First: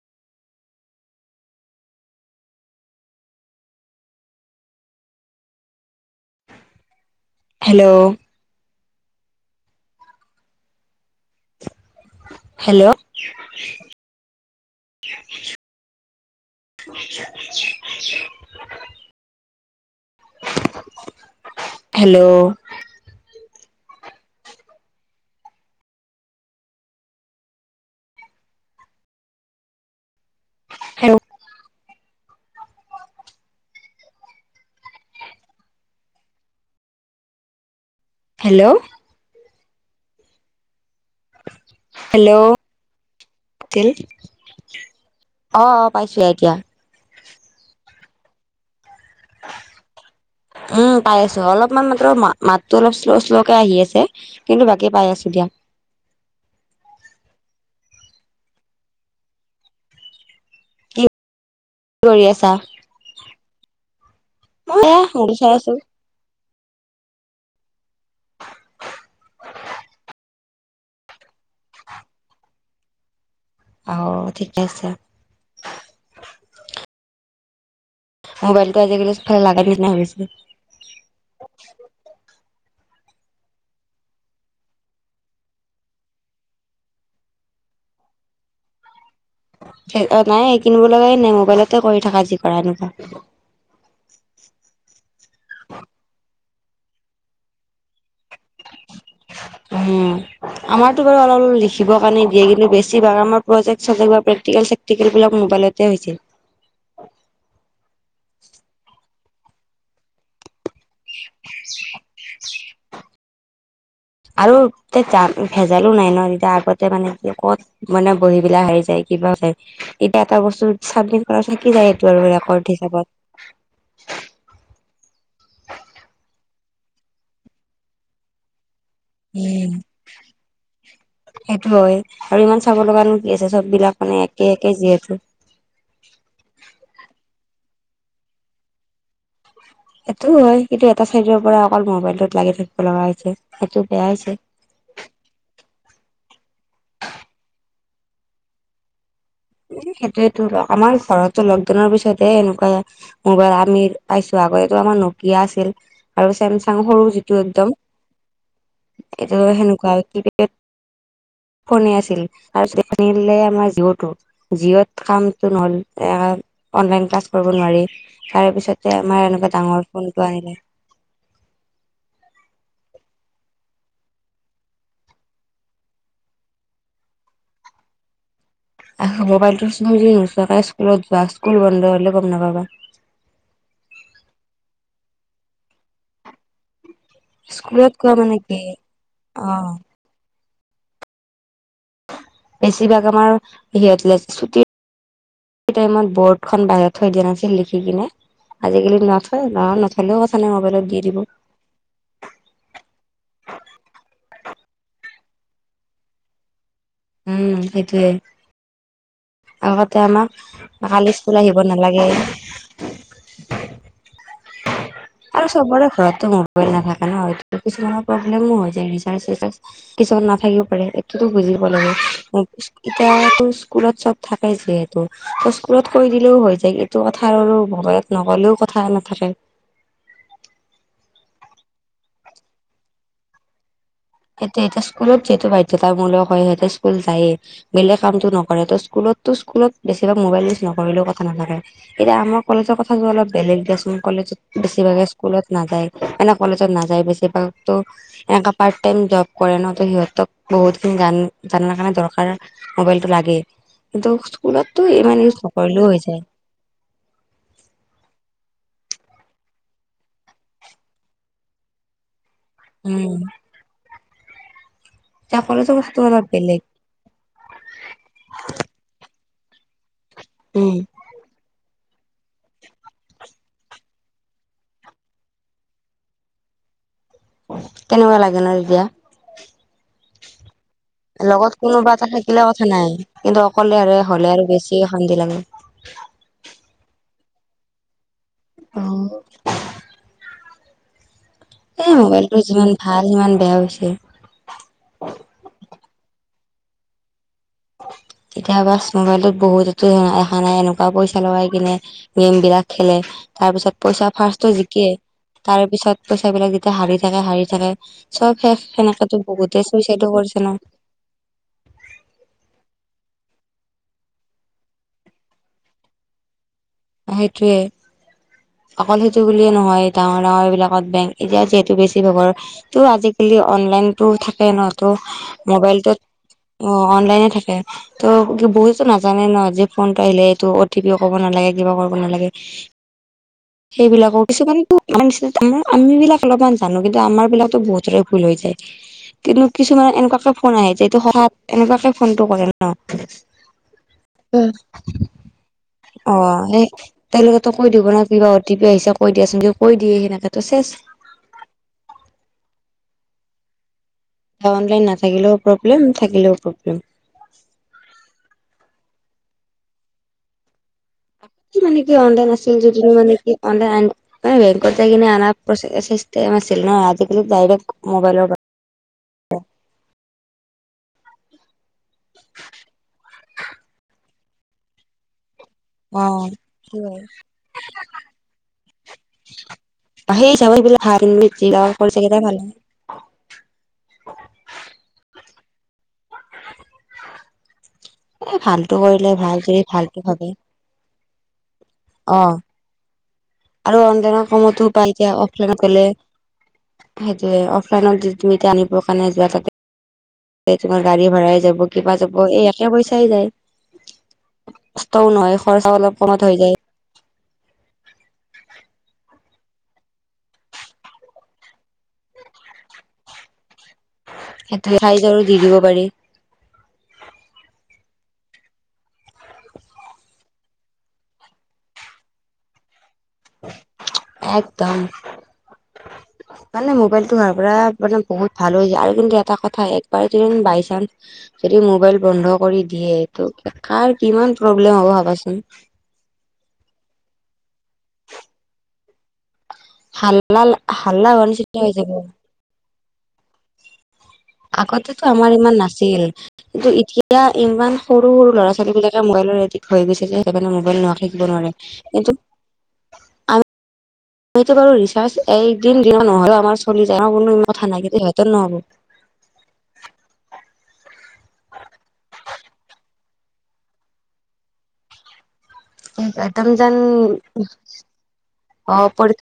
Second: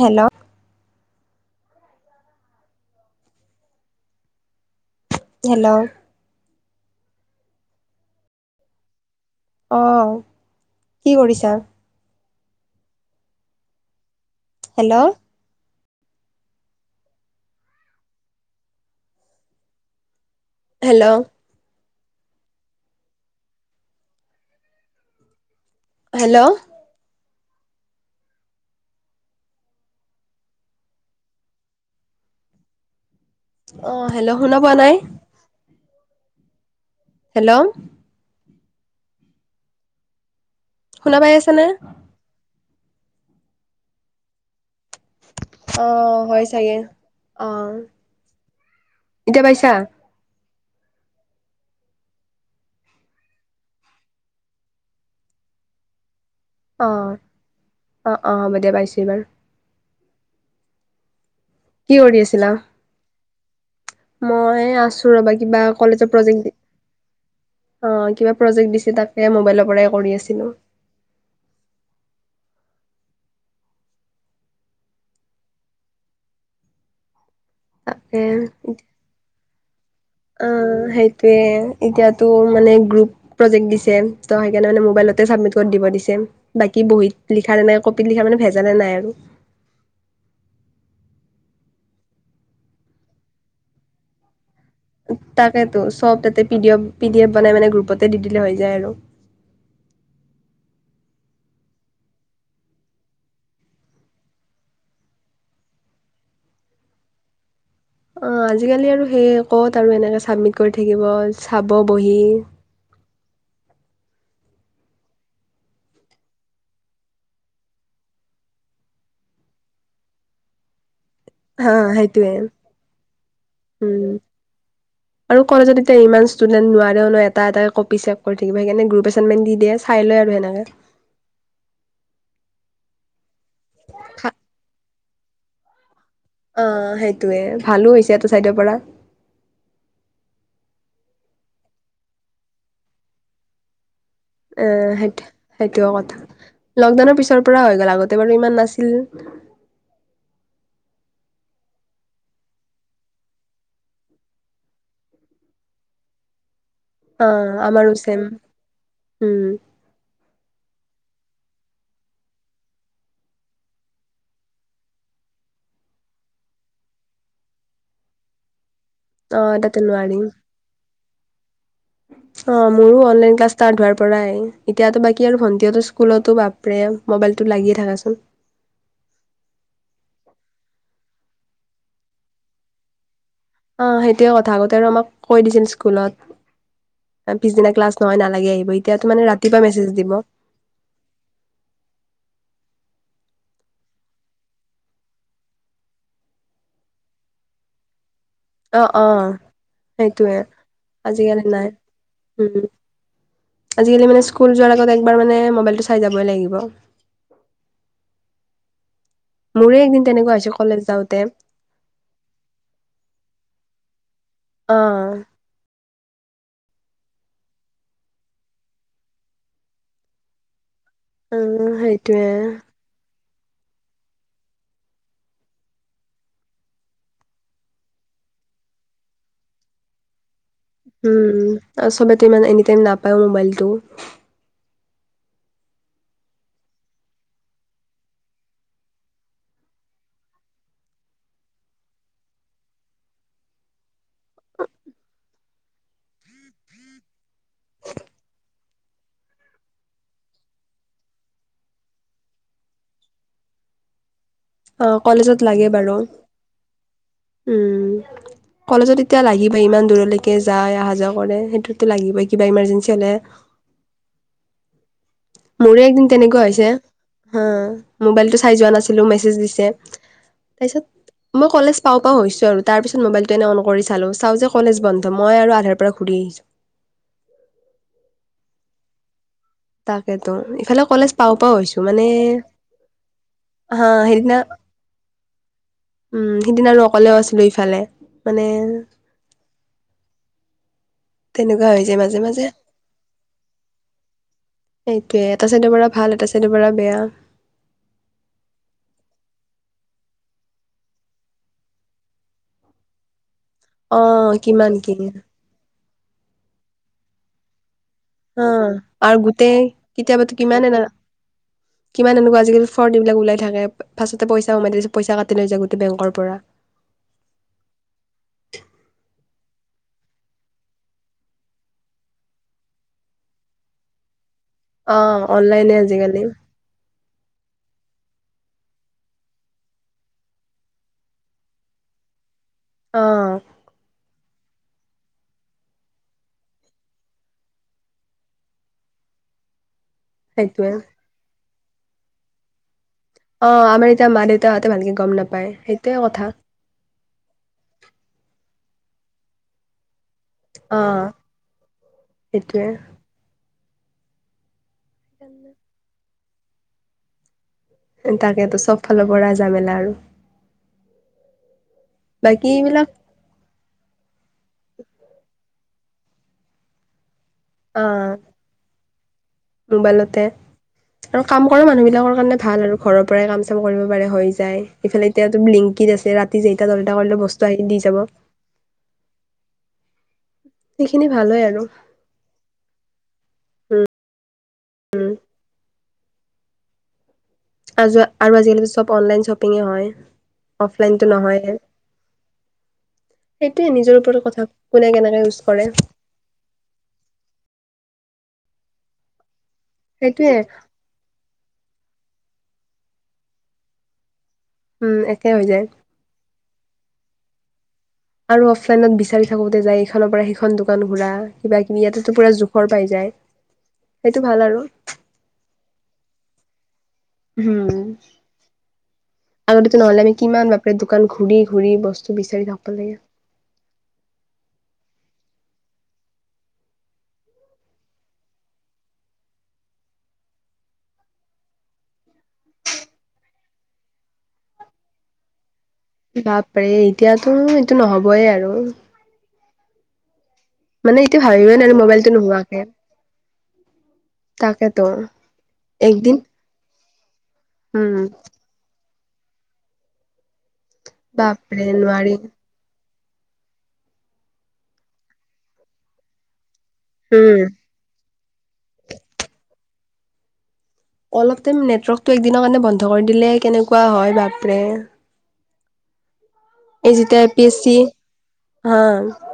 Hello hello- hello অ কি কৰিছা hello. Hello [unintelligible] hello. Hello. Hello. Hello অ হেল্ল' শুনা পোৱা নাই? হেল্ল'। হেল্ল' শুনা পাই আছা নে? হেল্ল' [unintelligible] অ হয় চাগে অ এতিয়া পাইছা? উম পাই আছোঁ অলপমান মাত্ৰ মাতটো অলপ শ্ল শ্লকে আহি আছে কিন্তু বাকী পাই আছো দিয়া অ অ অ হ'ব দিয়া পাইছোঁ এইবাৰ কি কি কৰি আছিলা? মই এ আছোঁ মোবাইল ৰবা চাই কিবা আছো কলেজৰ প্ৰজেক্ট দি অ কিবা প্ৰজেক্ট দিছে তাকে মোবাইলৰ পৰাই কৰি আছিলোঁ [unintelligible] আ ঠিক আছে- তাকে মোবাইলটো আজি কালি ফে লাগাত দি নহ অ সেইটোৱে এতিয়াতো মানে গ্ৰুপ প্ৰজেক্ট দিছে ত সেইকাৰণে মানে মবাইলতে চাবমিট কৰি দিব দিছে বাকী বহীত লিখাৰ মানে কপিল লিখা মানে ভেজানে নাই আৰু। নাই এই কিনিব লগা নাই মোবাইলতে কৰি থাকা যি কৰা এনেকুৱা। তাকে তো চব তাতে P D F P D F বনাই মানে গ্ৰুপতে দি দিলে হয়। উম আমাৰ। টো অলপ লিখিব কাৰণে দিয়ে কিন্তু বেছি ভাগ আমাৰ প্ৰজেক্ট চজেক প্ৰেটিকেল চেকটিকেল বিলাক মোবাইলতে হয় ছিল। [unintelligible] অ আজিকালি আৰু সেইয় ক'ত আৰু এনেকে চাবমিট কৰি থাকিব চাব বহি। আৰু তে যা ভেজালো নাই ন এতিয়া আগতে মানে কি ক'ত মানে বহি বিলাক হেৰাই যায়। কিবা যে এতিয়া এটা বস্তু চামি কৰা হা থাকি যায় এইটো আৰু সেইটোৱে ৰেকৰ্ড উম হিচাপত। আৰু কলেজত এতিয়া ইমান ইষ্টুডেন্ট নোৱাৰে ন এটা এটা কপি ছেক কৰি থাকিব সেইকাৰণে গ্ৰুপ পেচনমেন দি দিয়ে চাই লৈ আৰু সেনেকে। সেইটো হয় আৰু ইমান চাব লগানো আছে চব বিলাক মানে একে একে যিহেতু অ সেইটোয়ে ভালো হৈছে এটো চাইডৰ পৰা এইটো হয় কিন্তু এটা চাইডৰ পৰা অকল মোবাইলটোত লাগি থাকিব লগা হৈছে সেইটো। বেয়া হৈছে এ সেইটো সেইটোৱে কথা। লকডাউনৰ পিছৰ পৰা হৈ গ'ল আগতে বাৰু ইমান নাছিল। সেইটোয়েতো আমাৰ ঘৰতো লকডাউনৰ পিছতহে এনেকুৱা মোবাইল আমি পাইছো আ। আকৌ এইটো আমাৰ নকিয়া আছিল আৰু ছেমচাং চাং সৰু অ যিটো একদম আমাৰো ছেম এটো উম সেনেকুৱা কিপেট ফোনে আছিল তাৰপিছ চলিলে আমাৰ জিঅ'টো। যিঅত কামটো নহল অনলাইন ক্লাছ কৰিব নোৱাৰি তাৰ পিছত। আমাৰ অ এনেকুৱা তাতে ডাঙৰ নোৱাৰি ফোনটো আনিলে। অ মোৰো অনলাইন ক্লাছ ষ্টাৰ্ট হোৱাৰ পৰাই এতিয়াতো বাকী আৰু ভণ্টিয়তো স্কুলতো ভাপৰে মোবাইলটো লাগি থা থাকা চোন। আহ মোবাইলটোৰ চুমিজি নোচাকাই স্কুলত যোৱা স্কুল বন্ধ হলে গম নাপাবা। আহ সেইটোয়ে কথা আগতে আৰু আমাক কৈ দিছিল স্কুলত। পিছদিনা স্কুলত ক্লাছ কোৱা নহয় মানে নালাগে কি আহিব এতিয়া মানে অ ৰাতিপুৱা মেছেজ দিব। বেছিভাগ আমাৰ সিহঁত ল ছুটিৰ। সেই টাইমত বৰ্ডখন বাহিৰত থৈ দিয়া নাছিল লিখি কিনে। অ অ আজিকালি নথোৱা ন নথলেও সথা নে মোবাইলত দি দিব। উ আজিকালি মানে স্কুল যোৱাৰ আগত একবাৰ মানে মোবাইলটো চাই যাবই লাগিব। উম সেইটোৱে। মোৰে আগতে একদিন আমাক তেনেকুৱা হৈছে কলেজ কালি যাওঁতে স্কুল আহিব নালাগে। অ আৰু চবৰে ঘৰত। মোবাইল নাথাকে ন হয় কিছুমানৰ প্ৰব্লেমো হৈ যায় ৰিচাৰ্জ চিচাৰ্জ কিছুমান নাথাকিব। পাৰে এইটোতো বুজিব উম লাগে সেইটোয়ে এতিয়া। স্কুলত চব থাকে যিহেতু ত স্কুলত কৈ দিলেও হৈ যায় এইটো কথা আৰু ভয়ত নকল লও কথা নাথাকে। উম চবেতো ইমান এনিটাইম নাপায় মোবাইলটো। এতিয়া এতিয়া স্কুলত যিহেতু বাধ্যতামূলক হয় সিহতে স্কুল যায়েই বেলেগ কামটো নকৰে ত স্কুলত। তু স্কুলত বেছিাগ মোবাই ইউজ নকৰিলেও কথা নাথাকে এতিয়া আম কলেজৰ কথা অলপ বেলেগ দেচোন। কলেত বেছিভাগে স্কুলত নাযায় মানে কলেজত নাযায় বেছিভাগটো এনেকা পাৰ তেম জ্বব কৰে ন সিহঁতক বহুতকিন গান [unintelligible] কাৰণে দৰকাৰ মবাইলটো লাগে। এইটো। অ'কলেজত লাগে বাৰু উম। কলেজত এতিয়া লাগিবই ইমান দূৰলৈকে যায় অহা যোৱা কৰে সেইটোতো লাগিব কি। কিবা ইমাৰ্জেঞ্চি হলে। উম এতিয়া কলেজৰ মোৰে কথাটো একদিন অলপ তেনেকুৱা বেলেগ হৈছে, হা মোবাইলতটো চাই যোৱা নাছিলো মেছেজ। দিছে উম তাপিচত মই কলেজ। পাও পাও হৈছো আৰু তাৰ পিছত মোবাইলটো এনে অন কৰি চালো চাও যে কলেজ বন্ধ মই আৰু আধাৰ পৰা ঘূৰি আহিছো। [inaudible] কেনেকুৱা লাগে ন এতিয়া। তাকেতো ইফালেও। লগত কোনোবা এটা থাকিলে কথা নাই কিন্তু অকলে হা আৰু হলে সেইদিনা আৰু বেছি শান্তি লাগে। উম সিদিন আৰু অকলেও আছিলো ইফালে। মানে আহ। তেনেকুৱা হৈ যায় মাজে মাজে যিমান ভাল সিমান বেয়া হৈছে। সেইটোয়ে এটা চাইদ পৰা। ভাল এটা চাইদৰ পৰা বেয়া। কেতিয়াবা মোবাইলত বহুতো দেখা নাই এনেকুৱা পইচা লগাই কিনে গেম বিলাক খেলে। তাৰ পিছত অ পইচা ফাৰ্ষ্টটো কিমান জিকে কি তাৰ পিছত পইচা বিলাক যেতিয়া হাৰি থাকে হাৰি থাকে। চব অ শেষ সেনেকেতো আৰু গোটেই বহুতে চুইচাইডো কেতিয়াবা কৰিছে ন কিমান এনা কিমান এনেকুৱা আজিকালি। ফৰ্দ এইবিলাক ওলাই থাকে ফাছতে পইচা কমাই তাৰ পছত পইচা কাটি লৈ যায় গোটেই বেংকৰ পৰা সেইটোৱে অকল সেইটো বুলিয়ে নহয়। ডাৰ ডাঙৰ এই বিলাকত বেংক এতিয়া যিহেতু বেছিভাগৰ ত' আজিকালি অনলাইনতো থাক। স নহতো অ অনলাইনে মোবাইলটোত আজিকালি অ। অনলাইনে থাকে ত' কি বহুতো নাজানে ন, যে ফোনটো আহিলে এইটো অটি পিও ক'ব নালাগে। কিব কৰিব নালাগে। আহ। কিছুমানে আম আম বিলাক অলপমান জানো কিন্তু আমাৰ বিলাকতো বহুতৰে ভুল হৈ যায়। কিন্তু কিছুমানে এনেকুৱাকে ফোন সেইটোৱে আহে যটো সহা এনেকুৱাকে ফোনটো কৰে ন। অ আমাৰ এতিয়া মা দেউতাহঁতে ভালকে গম নাপায় সেই। অ' সেই তেওঁলোকেতো কৈ দিব ন কিবা অটি পি আহিছে কৈ দিয়াচোন কৈ দিয়ে সেনে। অ সেইটোৱে। এ অনলাইন না থাকিলেও প্ৰব্লেম থাকিলেও প্ৰব্লেম। তাকেতো চব ফালৰ পৰাই জামেলা আৰু। মানে কি অনলাইন বাকী আছিল যিদি এইবিলাক মানে কি। [inaudible] বেংকট যাগিনে আ প্ৰশাসিষ্টে ম চছিলিল ন আজ দাৰেক অ মবাইল। মোবাইলতে আৰু কাম কৰা মানুহ বিলাকৰ কাৰণে ভাল আৰু ঘৰৰ পৰাই কাম চাম কৰিব পাৰে হৈ যায় ইফালে এতিয়া। লিংকিত অ', আছে ৰাতি যেটা দলটা হয়। কৰিলেও বস্তু আহি দি যাব। সেই চাব এইবিলাক হ সেইখিনি ভাল হয় যি য আৰু কৰি চাকেইট ভাল [unintelligible] [unintelligible] [inaudible] এ আৰু আজিকালো ভালটো চব কৰিলে অনলাইন ভাল যদি শ্বপিঙে হয় ভালটো ভাবে অফলাইনতো নহয়। সেইটোয়ে অ' আৰু নিজৰ ওপৰত অনলাইনৰ কথা কমতো কোনে পাইযে কেনেকে ইউজ অফলাইন কৰে গলে। সেটোৱে অফলাইনত দি। তুমি এতিয়া আনিব কাৰণে যোৱা সেইটোয়ে তাক তোমাৰ গাড়ী ভভড়াই যাব কিবা যাব। অ এই একে পইচাই যায় উম কষ্টও একে নহয় হৈ যায় খৰচা অলপ কমত হৈ যায়। আৰু অফলাইনত বিচাৰি থাকোতে যায় ইখনৰ পৰা সিখন দোকান ঘূৰা কিবা কিবি ইয়াতেতো পুৰা জোখৰ পাই যায়। [unintelligible] আৰু সেটোৱে চাইজৰু দি দিব পাৰি। হোম। আগতে নহলে আমি কিমান বাপৰে দোকান ঘূৰি ঘূৰি বস্তু বিচাৰি থাকিব লাগে। একদম। [unintelligible] মানে মোবাইলটো হোৱাৰ পৰা মানে বহুত ভাল হৈ যায় আৰু কিন্তু এটা কথা একবাৰ যদি বাই চানস যদি মোবাইল বন্ধ কৰি দিয়ে তটো কাৰ কিমান প্ৰব্লেম হ'ব ভাবাচোন? বাপৰে এতিয়াতো এইটো নহবই আৰু। হাল্লা মানে হাল্লা এইটো হোৱাৰ ভাবিবই নিচিনা হৈ নোৱাৰো যাব মোবাইলটো নোহোৱাকে। তাকেতো আগতেতো আমাৰ ইমান নাছিল, একদিন কিন্তু এতিয়া ইমান উম সৰু সৰু ল'ৰা -ছোৱালী বিলাক এ মোবাইলৰ এডিক হৈ গৈছে যে সেইকাৰণে মোবাইল নোথাকিব নোৱাৰে বাপৰে কিন্তু। নোৱাৰি আমাৰতো ৰিচাৰচ এইদিন নহলে আমাৰ চলি যাই উম মই থানাক সিহঁতে নোৱাৰো। অলপ টাইম নেটৱৰ্কটো একদিনৰ কাৰণে বন্ধ কৰি দিলে কেনেকুৱা হয় বাপৰে। একদম যেন এই যেতিয়া পি চি অ হা। পৰীক্ষা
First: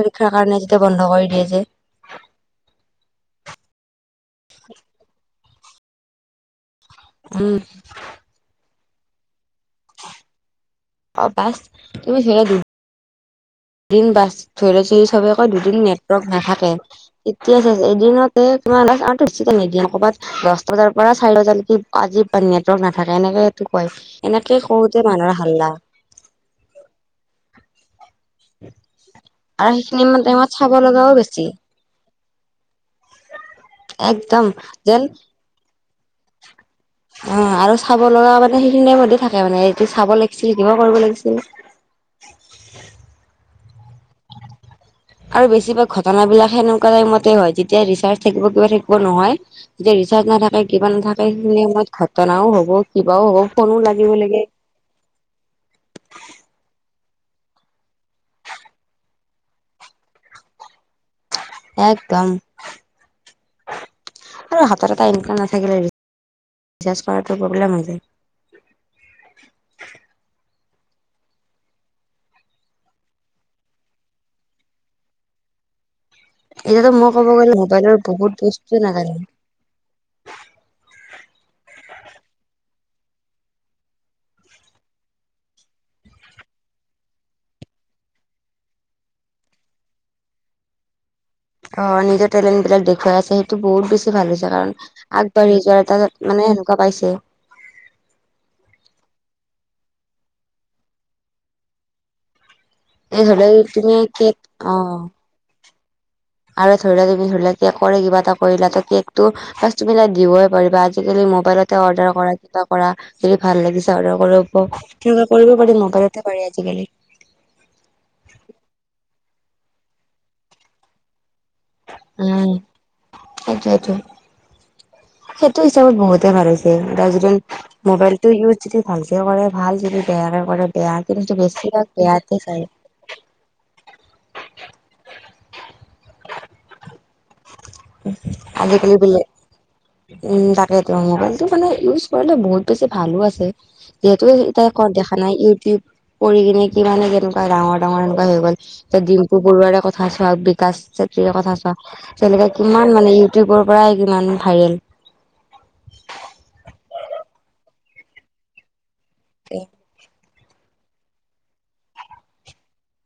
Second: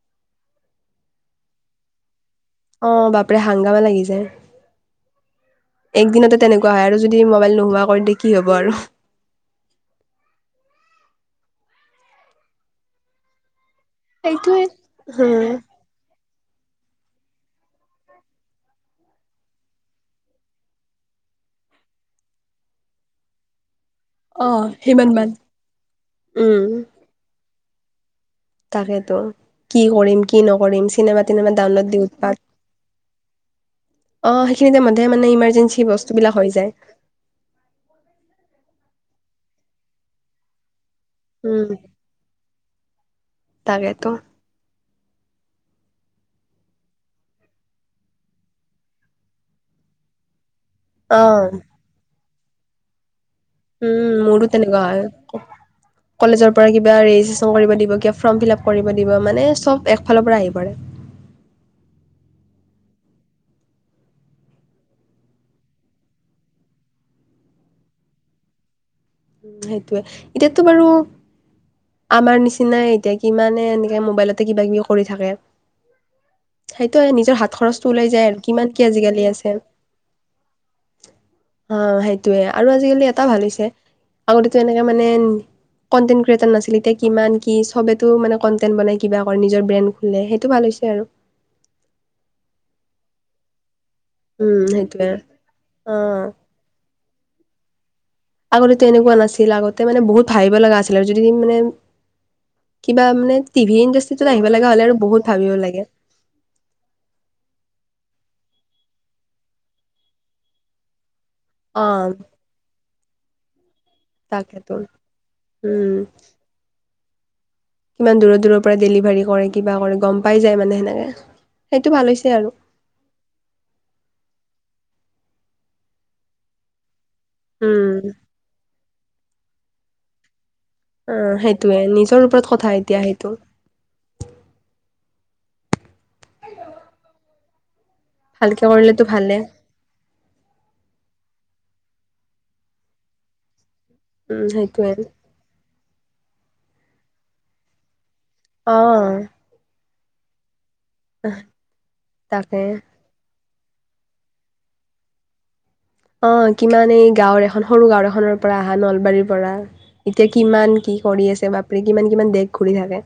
পৰীক্ষাৰ কাৰণে যেতিয়া বন্ধ কৰি দিয়ে যে। অ বাপৰে হাংগামা লাগি যায়। একদিনতে তেনেকুৱা হয় আৰু যদি মোবাইল উম নোহোৱা কৰে তেতিয়া কি হ'ব আৰু। অ পাস তুমি ধৰা দু দিন বাছ সেইটোৱে ধৰি ল ধৰি চবে কৈ উম দুদিন নেটৱৰ্ক নাথাকে এতিয়া এদিনতে তোমাৰ [inaudible] নিদিন কৰ'বাত দহ বজাৰ পৰা। চাৰি বজালৈকে আজি বা নেটৱৰ্ক নাথাকে এনেকেটো ৱাইফ, এনেকে কৰোতে মানুহৰ হাল্লা। উম তাকেতো, আৰু কি সেইখিনি মান কৰিম কি টাইমত চাব নকৰিম লগাও চিনেমা বেছি টিনেমা ডানলোড দি উৎপাত অ একদম সেইখিনিতে যেন মধে মানে ইমাৰ্জেঞ্চি বস্তু বিলাক হৈ যায়। অ আৰু চাব লগা মানে সেইখিনিয়ে মতে থাকে মানে এই চাব লাগিছিল থাকিব কৰিব লাগিছিল। উম তাকেতো। আৰু বেছিভাগ ঘটনাবিলাক সেনেকুৱা টাইমতে হয় যেতিয়া ৰিচাৰ থাকিব কিবা থাকিব নহয় যেতিয়া ৰিচাৰ নাথা তে কিবা নাথাকে অ সেইখিনি সময়ত ঘটনাও হ'ব কিবাও হ'ব। ফোনো লাগিব উম লাগে মোৰো তেনেকুৱা হয়, কলেজৰ পৰা কিবা ৰে চহী কৰিব দিব, কিবা ফ্ৰম ফিলাপ কৰিব দিব মানে এ চব এক ফালৰ পৰা আহি পৰে। একদম, আৰু হাতৰ এটা ইনকাম নাথাকিলে ৰিচাৰ্ছ কৰাটো প্ৰব্লেম হৈ যায়। সেইটোৱে, এতিয়াটো বাৰু আমাৰ নিচিনাই এতিয়া কিমানে এনেকে মোবাইলতে কিবা- কিবি কৰি থাকে। এতিয়াতো সেইটো মই আৰু ক'ব নিজৰ গ'লে হাত খৰচটো মোবাইলৰ ওলাই যায় বহুত আৰু কিমান বস্তু কি নাজানো আজিকালি আছে। অ সেইটোয়ে আৰু আজিকালি এটা ভাল হৈছে আগতেতো এনেকে মানে কণ্টেট ক্ৰিয়েটাৰ নাছিল এতিয়া কিমান কি চবে তো মানে কণ্টেন্ট বনাই কিবা কৰে নিজৰ ব্ৰেণ্ড খুল সেইটো ভাল ছে আৰু। অ নিজৰ টেলেণ্টবিলাক দেখুৱাই আছে সেইটো বহুত বেছি ভাল হৈছে উম কাৰণ সেইটোয়ে আগবাঢ়ি যোৱাৰ অ। এটা মানে সেনেকুৱা পাইছে। তাতে মানে বহুত ভাবিব লগা আছিলে আৰু যদি মানে কিবা এই মানে ধৰি লোৱা টিভি তুমি ইনডাষ্ট্ৰিত কেক আহিব লগা হলে আৰু অ' বহুত ভাবিবও লাগে। আৰু ধৰি লোৱা তুমি ধৰি ল কে কৰে কিবা এটা কৰিলা কেকটো ফাৰ্ষ্ট তুমি তাক দিবই পাৰিবা। আজিকালি মো বাইলতে অ' অৰ্ডাৰ কৰা কিবা কৰা সেই ভাল লাগিছে। তাৰে কৰিব প, তাকেতো তেনেকুৱা কৰিব পাৰি উম মোবাইলতে পাৰি আজিকালি। কিমান দূৰৰ দূৰৰ পৰা ডেলিভাৰী কৰে কিবা কৰে গম পাই যায় মানে সেনেকে। সেইটো ভাল হৈছে আৰু উম আচ্ছা আচ্ছা। সেইটো হিচাপত বহুতে ভাল হৈছে এতিয়া যদি উম মোবাইলটো ইউজ যদি ভাল তেওঁ কৰে ভাল যদি বেয়াকে কৰে বেয়া কিন্তু অ' সেইটোয়ে বেছিভাগ নিজৰ বেয়াতে ওপৰত চায়। কথা এতিয়া সেইটো ভালকে আজিকালি কৰিলেতো বেলে। ভালে উম তাকে ত মোবাইলটো মানে ইউজ কৰিলে বহুত বেছি ভালো আছে। যিহেতু এই উম কত সেইটোয়ে দেখা নাই ইউটিউব কৰি কিনে কি মানে কেনেকুৱা ডাঙৰ -ডাঙৰ হৈ গল। যে অ' ডিম্পু বৰুৱাৰে কথা চোৱা, বিকাশ চেত্ৰীয়ে কথা চোৱা। তেনেকে তাকে কিমান মানে ইউটিউবৰ পৰাই কিমান ভাইৰেল। অ কিমান এই গাঁওৰ এখন সৰু গাও এখনৰ পৰা আহা নলবাৰীৰ পৰা এতিয়া কিমান কি কৰি আছে বাপৰে কিমান কিমান দেশ ঘূৰি থাকে।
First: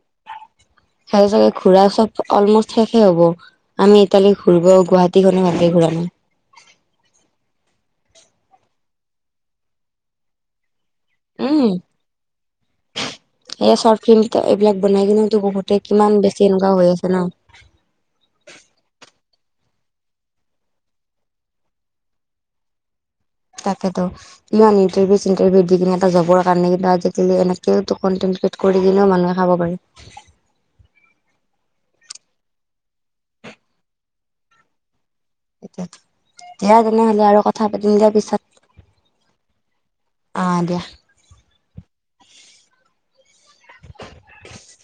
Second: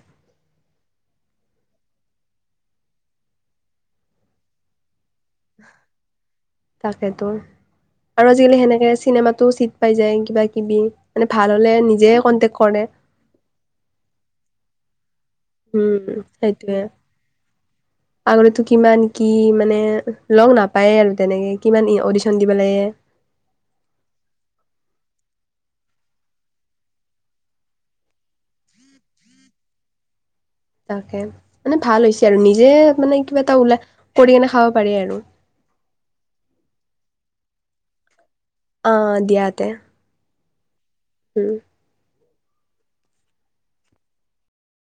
সেই চাগে ঘুৰা চব অলমষ্ট শেষে হব। আমি ইতালি ঘুৰ্ব গুৱাহা টী খনো ভালকে ঘূৰা নাই। তাকেতো আৰু আজিকালি সেনেকে চিনেমাতো চিট পাই যায় কিবা কিবি। মানে ভাল উম হলে নিজে কনটেক্ কৰে। এই চৰ্ট ফিল্ম এইবিলাক বনাই কিনেতো বহুতে কিমান উম বেছি এনেকুৱা সেইটোয়ে, হৈ আছে ন আগতেতো কিমান কি মানে লগ নাপায় আৰু তেনেকে কিমান অডিশন দিবা লাগে। তাকেতো কিমান ইণ্টাৰভিউ চিটাৰভিউ দি কিনে এটা জবৰ কাৰণে কিন্তু আজিকালি এনেক কন্টেন্ট কৰি দিলেও মানুহে খাব পাৰি। তাকে, মানে ভাল হৈছে আৰু নিজে মানে কিবা এটা ওলাই কৰি কেনে খাব পাৰি আৰু। দিয়া তেনেহলে আৰু কথা পাতিমদে পিছত। অ দিয়াতে অ দিয়া। উম। [unintelligible]